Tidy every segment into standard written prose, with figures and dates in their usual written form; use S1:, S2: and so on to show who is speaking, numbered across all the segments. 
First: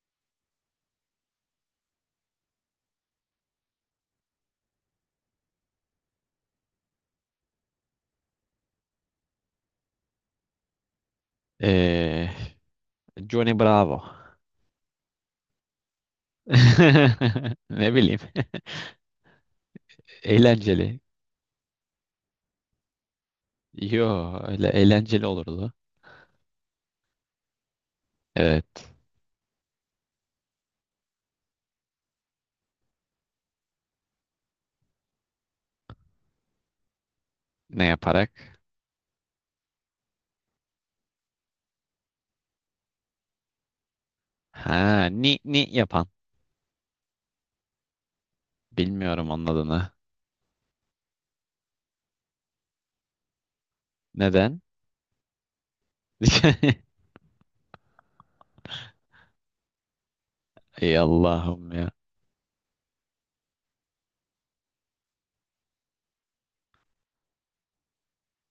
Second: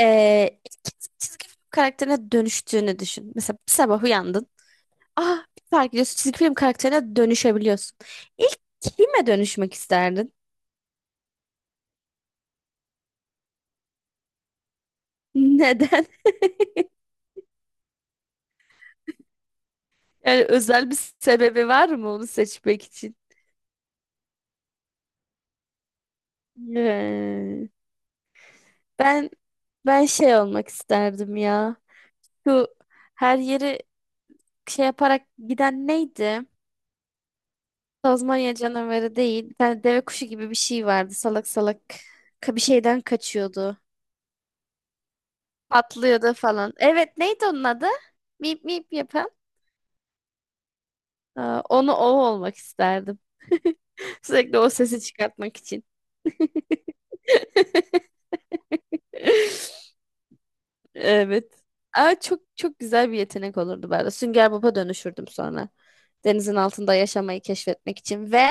S1: İlk çizgi film karakterine dönüştüğünü düşün. Mesela bir sabah uyandın. Ah bir fark ediyorsun, çizgi film karakterine dönüşebiliyorsun. İlk kime dönüşmek isterdin?
S2: Ee, Johnny Bravo.
S1: Neden?
S2: Ne bileyim.
S1: Yani özel bir
S2: Eğlenceli.
S1: sebebi var mı onu seçmek için?
S2: Yo, öyle eğlenceli olurdu.
S1: Ee,
S2: Evet.
S1: ben ben şey olmak isterdim ya. Şu, her yeri şey yaparak giden neydi?
S2: Ne
S1: Tazmanya
S2: yaparak?
S1: canavarı değil. Bir tane deve kuşu gibi bir şey vardı. Salak salak bir şeyden kaçıyordu.
S2: Ha, ni ni yapan.
S1: Atlıyordu falan. Evet, neydi onun adı? Mip mip
S2: Bilmiyorum
S1: yapan.
S2: onun adını.
S1: Aa, onu, o olmak isterdim. Sürekli
S2: Neden?
S1: o sesi çıkartmak için.
S2: Ey
S1: Evet.
S2: Allah'ım ya.
S1: Aa, çok çok güzel bir yetenek olurdu ben de. Sünger Bob'a dönüşürdüm sonra. Denizin altında yaşamayı keşfetmek için ve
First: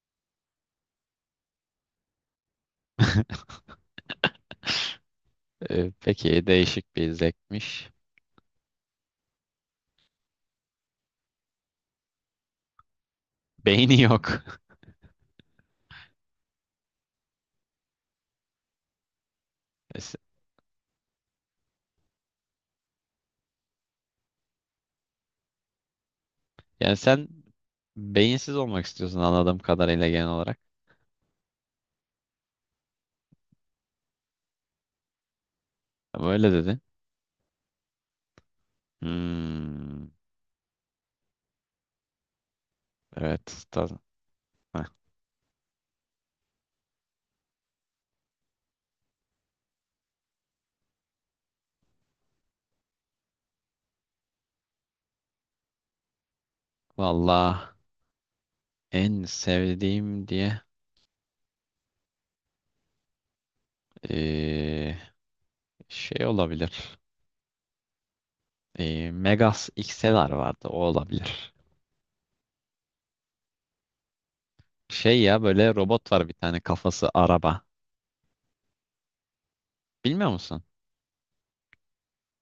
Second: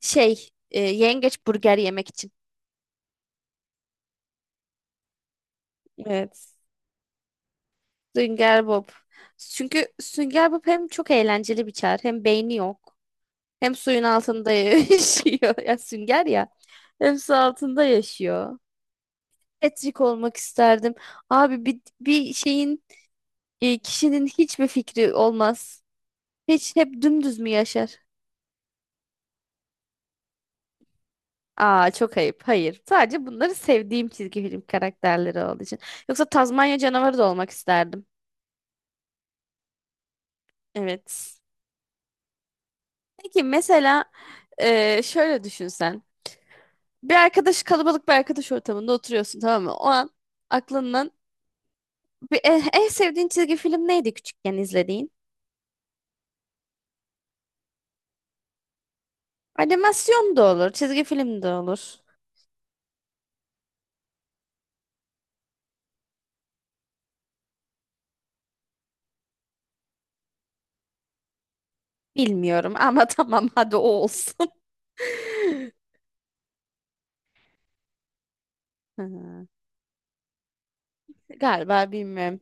S1: yengeç burger yemek için.
S2: Peki
S1: Evet.
S2: değişik bir zevkmiş.
S1: Sünger Bob. Çünkü Sünger Bob hem çok eğlenceli bir çağrı, hem beyni yok. Hem
S2: Beyni
S1: suyun
S2: yok.
S1: altında yaşıyor. Ya sünger ya. Hem su altında yaşıyor.
S2: E
S1: Patrick
S2: se-
S1: olmak isterdim. Abi bir şeyin, kişinin hiçbir fikri olmaz. Hiç
S2: Yani
S1: hep
S2: sen
S1: dümdüz mü yaşar?
S2: beyinsiz olmak istiyorsun anladığım kadarıyla genel olarak.
S1: Aa, çok ayıp. Hayır. Sadece bunları sevdiğim çizgi film karakterleri olduğu için. Yoksa
S2: Ama öyle
S1: Tazmanya
S2: dedin.
S1: canavarı da olmak isterdim.
S2: Hmm,
S1: Evet. Peki
S2: evet.
S1: mesela, şöyle düşünsen. Bir arkadaş Kalabalık bir arkadaş ortamında oturuyorsun, tamam mı? O an aklından en sevdiğin çizgi film neydi küçükken izlediğin?
S2: Valla. En sevdiğim
S1: Animasyon da
S2: diye
S1: olur, çizgi film de olur.
S2: eee, şey olabilir. Megas XLR vardı, o olabilir.
S1: Bilmiyorum ama tamam, hadi o olsun.
S2: Şey ya, böyle robot var bir tane, kafası araba.
S1: Ha,
S2: Bilmiyor musun?
S1: galiba bilmiyorum.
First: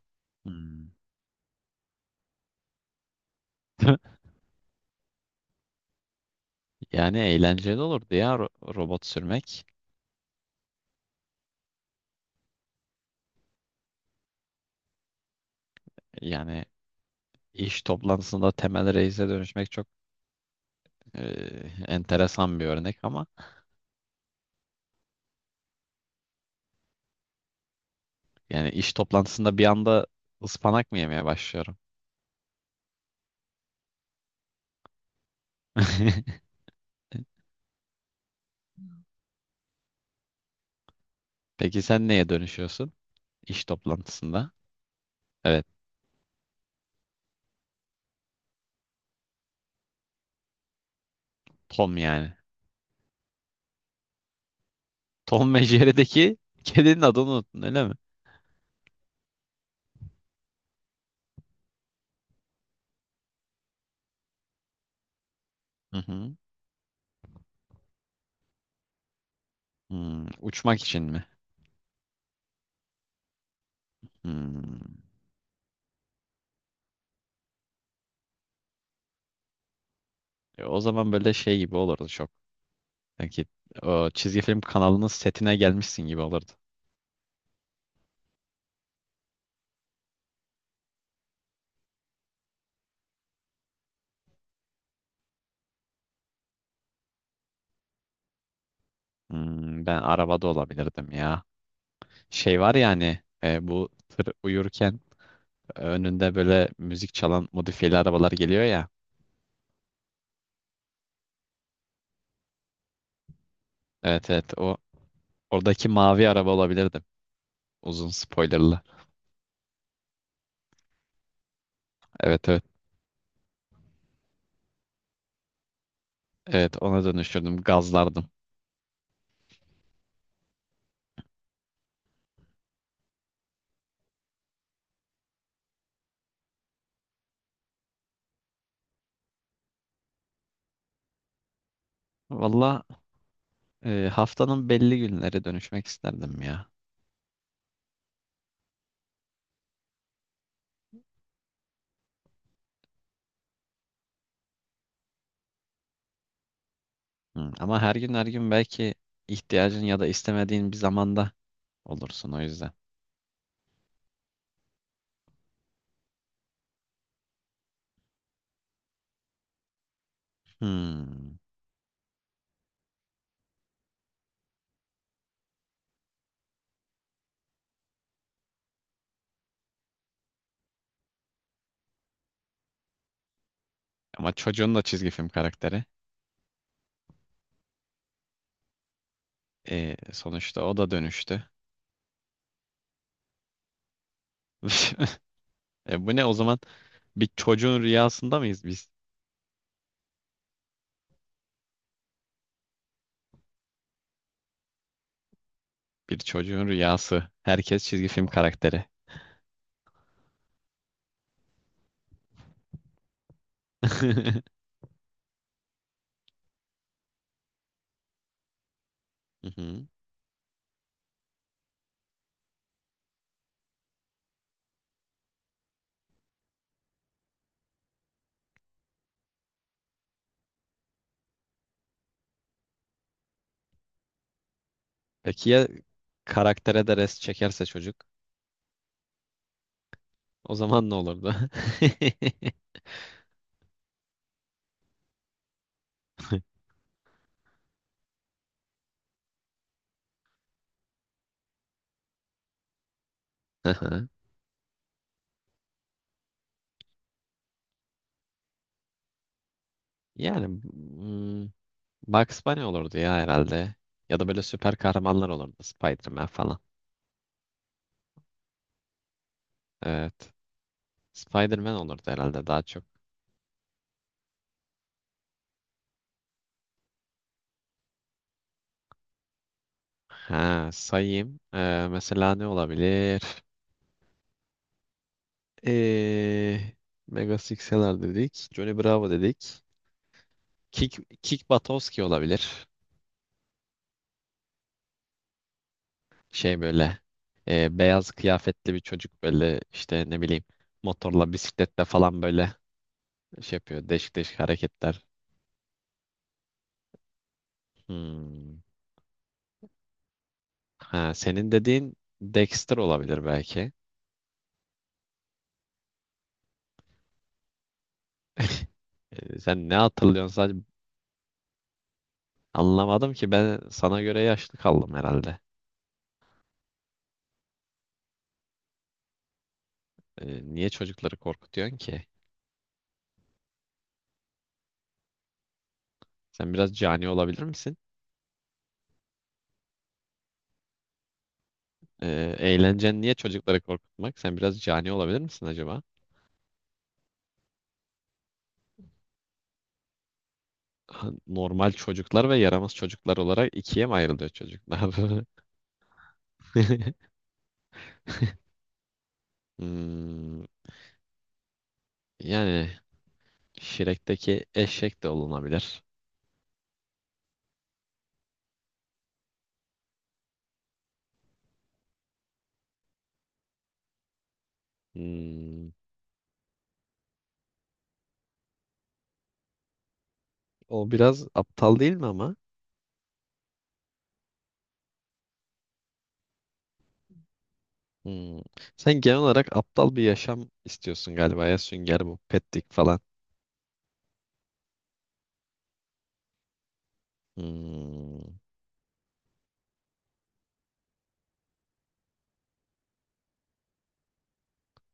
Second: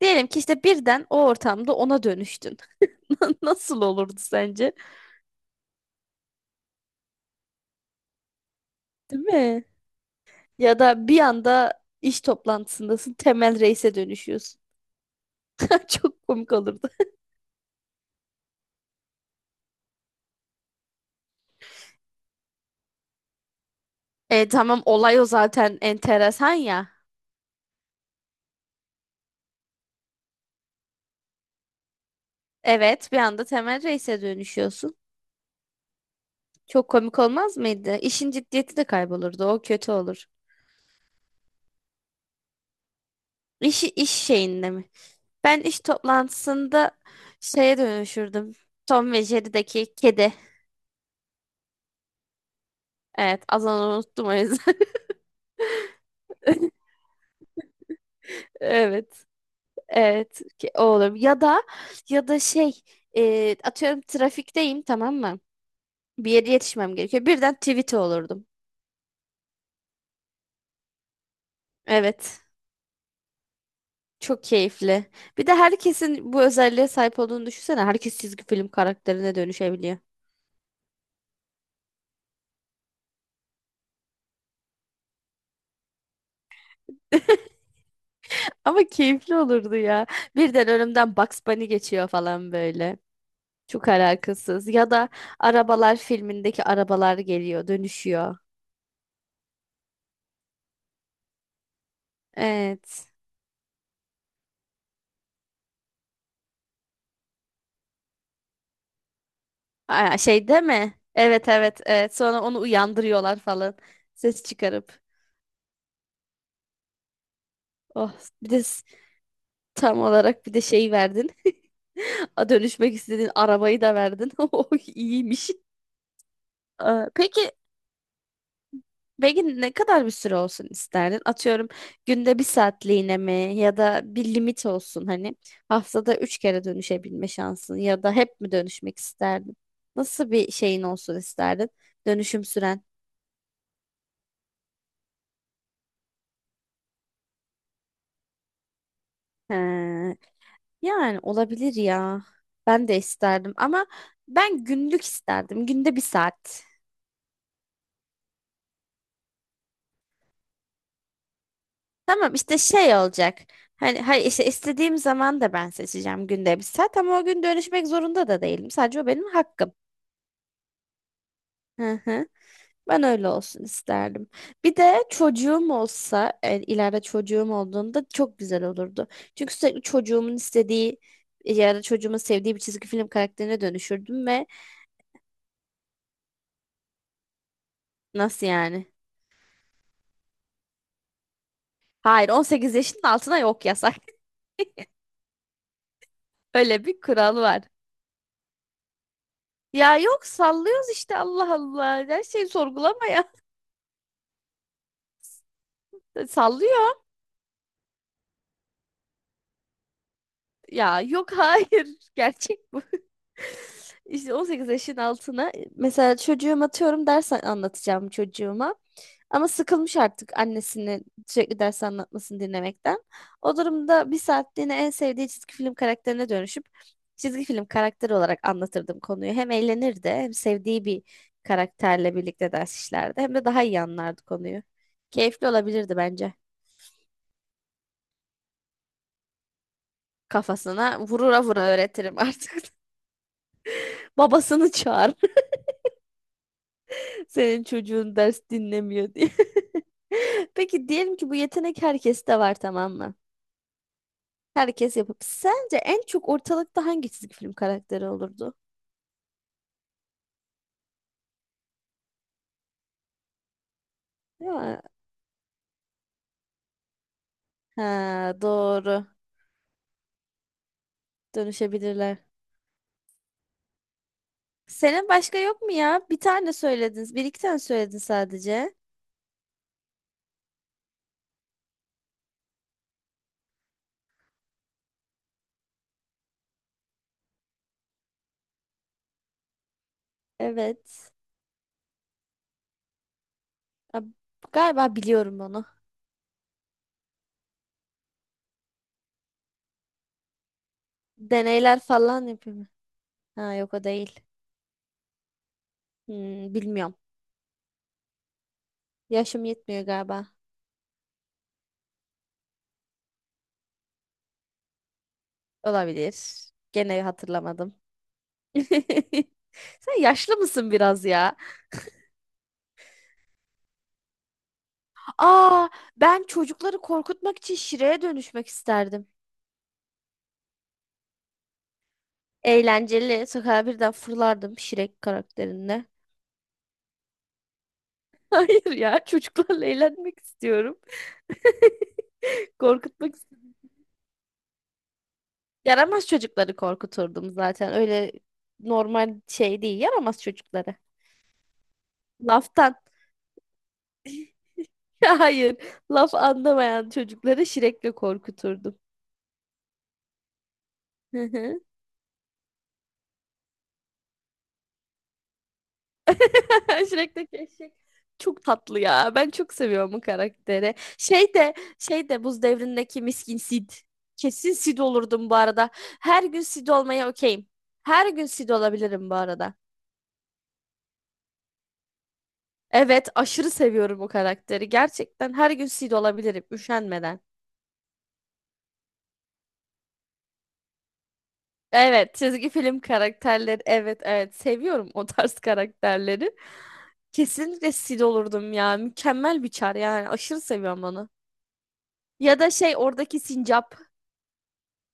S1: Diyelim ki işte
S2: Hmm.
S1: birden o ortamda ona dönüştün. Nasıl olurdu sence?
S2: Yani eğlenceli olurdu ya robot
S1: Değil
S2: sürmek.
S1: mi? Ya da bir anda iş toplantısındasın, Temel Reis'e dönüşüyorsun. Çok komik
S2: Yani
S1: olurdu.
S2: iş toplantısında Temel Reis'e dönüşmek çok enteresan bir örnek ama
S1: E tamam, olay o zaten, enteresan ya.
S2: yani iş toplantısında bir anda ıspanak mı yemeye başlıyorum?
S1: Evet, bir anda Temel Reis'e dönüşüyorsun. Çok komik olmaz mıydı? İşin ciddiyeti de kaybolurdu. O kötü olur.
S2: Peki sen neye dönüşüyorsun iş
S1: İş
S2: toplantısında?
S1: şeyinde mi? Ben
S2: Evet,
S1: iş toplantısında şeye dönüşürdüm. Tom ve Jerry'deki kedi.
S2: Tom yani.
S1: Evet, az onu unuttum o yüzden.
S2: Tom ve Jerry'deki kedinin adını unuttun öyle mi?
S1: Evet. Evet, o olur. Ya da ya da şey, atıyorum trafikteyim, tamam mı?
S2: Hı
S1: Bir
S2: hı.
S1: yere yetişmem gerekiyor. Birden tweet olurdum.
S2: Hmm, uçmak için mi?
S1: Evet. Çok
S2: Hmm.
S1: keyifli. Bir de herkesin bu özelliğe sahip olduğunu düşünsene. Herkes çizgi film karakterine dönüşebiliyor.
S2: O zaman böyle şey gibi olurdu çok. Sanki o çizgi film kanalının setine gelmişsin gibi olurdu.
S1: Ama keyifli olurdu ya. Birden önümden Bugs Bunny geçiyor falan böyle. Çok alakasız. Ya da Arabalar filmindeki arabalar geliyor, dönüşüyor.
S2: Hmm, ben arabada olabilirdim ya. Şey var ya
S1: Evet.
S2: hani, bu tır uyurken önünde böyle müzik çalan modifiyeli arabalar geliyor ya.
S1: Aa, şey değil mi? Evet, evet, evet. Sonra onu uyandırıyorlar falan.
S2: Evet,
S1: Ses
S2: evet, o
S1: çıkarıp.
S2: oradaki mavi araba olabilirdim. Uzun
S1: Oh, bir de
S2: spoilerlı.
S1: tam olarak bir de şey verdin.
S2: Evet,
S1: A,
S2: evet.
S1: dönüşmek istediğin arabayı da verdin. Oh, iyiymiş.
S2: Evet, ona
S1: Aa, Peki
S2: dönüşürdüm, gazlardım.
S1: Peki ne kadar bir süre olsun isterdin? Atıyorum, günde bir saatliğine mi, ya da bir limit olsun, hani haftada üç kere dönüşebilme şansın, ya da hep mi dönüşmek isterdin? Nasıl bir şeyin olsun isterdin? Dönüşüm süren.
S2: Valla haftanın belli günleri dönüşmek isterdim ya.
S1: He, yani olabilir ya. Ben de isterdim ama ben günlük isterdim. Günde bir saat.
S2: Hı, ama her gün her gün belki ihtiyacın ya da istemediğin bir zamanda olursun
S1: Tamam,
S2: o
S1: işte
S2: yüzden.
S1: şey olacak. Hani, hayır, işte istediğim zaman da ben seçeceğim, günde bir saat, ama o gün dönüşmek zorunda da değilim. Sadece o benim hakkım.
S2: Hmm.
S1: Hı hı. Ben öyle olsun isterdim. Bir de çocuğum olsa, ileride çocuğum olduğunda çok güzel olurdu. Çünkü sürekli çocuğumun istediği ya da çocuğumun sevdiği bir çizgi film karakterine dönüşürdüm.
S2: Ama
S1: Ve
S2: çocuğun da çizgi film karakteri.
S1: nasıl yani?
S2: Sonuçta o da dönüştü.
S1: Hayır, 18 yaşının altına yok, yasak.
S2: E, bu ne o zaman?
S1: Öyle bir
S2: Bir
S1: kural var.
S2: çocuğun rüyasında mıyız biz?
S1: Ya yok, sallıyoruz işte, Allah Allah. Her şeyi sorgulama ya.
S2: Bir çocuğun
S1: Sallıyor.
S2: rüyası. Herkes çizgi film karakteri.
S1: Ya yok, hayır. Gerçek bu. İşte
S2: Hı
S1: 18 yaşın altına, mesela çocuğum, atıyorum ders anlatacağım çocuğuma. Ama
S2: hı.
S1: sıkılmış artık annesini sürekli ders anlatmasını dinlemekten. O durumda bir saatliğine en sevdiği çizgi film karakterine dönüşüp çizgi film karakteri olarak anlatırdım konuyu. Hem eğlenirdi, hem sevdiği bir karakterle birlikte ders işlerdi, hem de daha iyi anlardı konuyu. Keyifli
S2: Peki ya
S1: olabilirdi bence.
S2: karaktere de rest çekerse çocuk? O zaman ne
S1: Kafasına
S2: olurdu?
S1: vurura vura öğretirim artık. Babasını çağır. Senin çocuğun ders dinlemiyor diye. Peki diyelim ki bu yetenek herkeste var, tamam mı?
S2: Hı hı.
S1: Herkes yapıp. Sence en çok ortalıkta hangi çizgi film karakteri olurdu?
S2: Yani hmm, Bugs Bunny olurdu ya herhalde. Ya da böyle
S1: Değil
S2: süper
S1: mi?
S2: kahramanlar olurdu. Spider-Man falan.
S1: Ha, doğru.
S2: Evet. Spider-Man olurdu
S1: Dönüşebilirler.
S2: herhalde daha çok.
S1: Senin başka yok mu ya? Bir tane söylediniz. Bir iki tane söyledin sadece.
S2: Ha, sayayım. Mesela ne olabilir? Ee, Mega Sixeler dedik. Johnny Bravo dedik. Kick,
S1: Evet.
S2: Kick Buttowski olabilir.
S1: A- Galiba biliyorum onu.
S2: Şey böyle, beyaz kıyafetli bir çocuk böyle, işte ne bileyim, motorla
S1: Deneyler
S2: bisikletle falan
S1: falan
S2: böyle
S1: yapıyor mu? Ha
S2: şey
S1: yok, o
S2: yapıyor. Değişik
S1: değil.
S2: değişik hareketler.
S1: Hmm, bilmiyorum.
S2: Hmm.
S1: Yaşım yetmiyor galiba.
S2: Ha, senin dediğin Dexter olabilir belki.
S1: Olabilir. Gene hatırlamadım.
S2: Sen ne
S1: Sen
S2: hatırlıyorsun
S1: yaşlı
S2: sadece,
S1: mısın biraz ya?
S2: anlamadım ki, ben sana göre yaşlı kaldım herhalde.
S1: Aa, ben çocukları korkutmak için şireye dönüşmek isterdim.
S2: Niye çocukları korkutuyorsun ki?
S1: Eğlenceli. Sokağa birden fırlardım Şirek karakterinde.
S2: Sen biraz cani olabilir misin?
S1: Hayır ya, çocuklarla eğlenmek istiyorum.
S2: Eğlencen niye
S1: Korkutmak istiyorum.
S2: çocukları korkutmak? Sen biraz cani olabilir misin acaba?
S1: Yaramaz çocukları korkuturdum zaten. Öyle normal şey değil. Yaramaz çocukları.
S2: Ha, normal çocuklar ve yaramaz
S1: Laftan.
S2: çocuklar olarak ikiye mi ayrılıyor çocuklar?
S1: Hayır. Laf anlamayan çocukları Şirek'le korkuturdum.
S2: Hmm, yani Şirek'teki eşek de olunabilir.
S1: Shrek'teki eşek çok tatlı ya. Ben çok seviyorum bu karakteri. Şey de şey de Buz Devri'ndeki miskin Sid. Kesin Sid olurdum bu
S2: Hmm,
S1: arada. Her gün Sid olmaya okeyim. Her gün Sid olabilirim bu arada.
S2: o biraz aptal değil mi ama?
S1: Evet, aşırı seviyorum bu karakteri. Gerçekten her gün Sid olabilirim üşenmeden.
S2: Hmm. Sen genel olarak aptal bir yaşam istiyorsun galiba ya, sünger
S1: Evet,
S2: bu
S1: çizgi
S2: petlik
S1: film
S2: falan.
S1: karakterleri. Evet, evet. Seviyorum o tarz karakterleri. Kesinlikle Sid
S2: Hmm.
S1: olurdum ya. Mükemmel bir çar yani. Aşırı seviyorum onu. Ya da oradaki sincap.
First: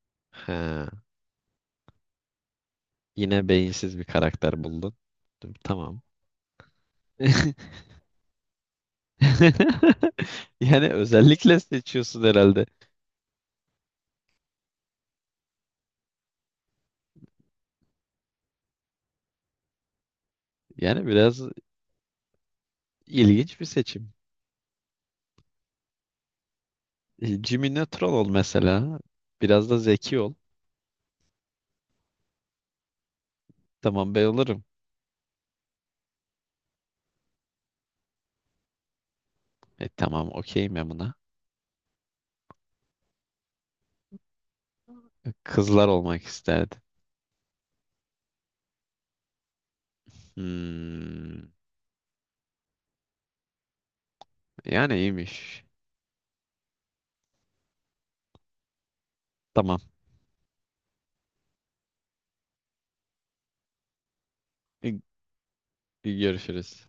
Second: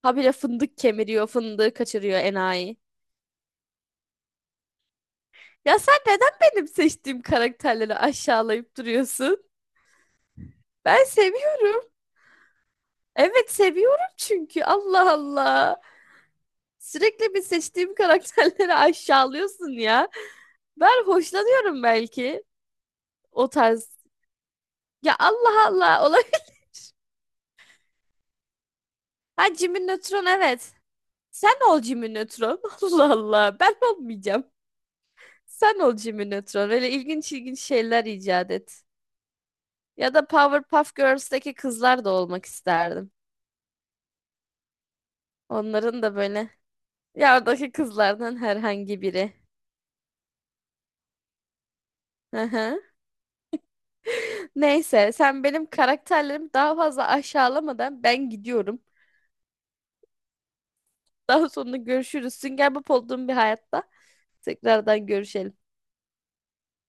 S1: Habire fındık
S2: Ha.
S1: kemiriyor, fındığı kaçırıyor enayi.
S2: Yine beyinsiz bir karakter buldun. Dur,
S1: Ya sen
S2: tamam.
S1: neden benim seçtiğim karakterleri aşağılayıp duruyorsun?
S2: Yani
S1: Ben
S2: özellikle
S1: seviyorum.
S2: seçiyorsun herhalde.
S1: Evet seviyorum, çünkü Allah Allah. Sürekli bir seçtiğim karakterleri aşağılıyorsun ya. Ben
S2: Yani biraz
S1: hoşlanıyorum belki o
S2: ilginç bir
S1: tarz.
S2: seçim.
S1: Ya Allah Allah, olabilir.
S2: E, Jimmy Neutron ol mesela.
S1: Ha,
S2: Biraz da
S1: Jimmy
S2: zeki
S1: Neutron,
S2: ol.
S1: evet. Sen ol Jimmy Neutron. Allah Allah, ben
S2: Tamam, ben
S1: olmayacağım.
S2: olurum.
S1: Sen ol Jimmy Neutron. Öyle ilginç ilginç şeyler icat et.
S2: E
S1: Ya da
S2: tamam, okeyim ben
S1: Powerpuff
S2: buna.
S1: Girls'teki kızlar da olmak isterdim.
S2: Kızlar
S1: Onların da
S2: olmak
S1: böyle,
S2: isterdim.
S1: ya oradaki kızlardan herhangi biri.
S2: Hmm.
S1: Hı hı.
S2: Yani
S1: Neyse, sen
S2: iyiymiş.
S1: benim karakterlerimi daha fazla aşağılamadan ben gidiyorum.
S2: Tamam.
S1: Daha sonra görüşürüz. Sünger Bob olduğum bir hayatta
S2: E,
S1: tekrardan görüşelim.
S2: görüşürüz.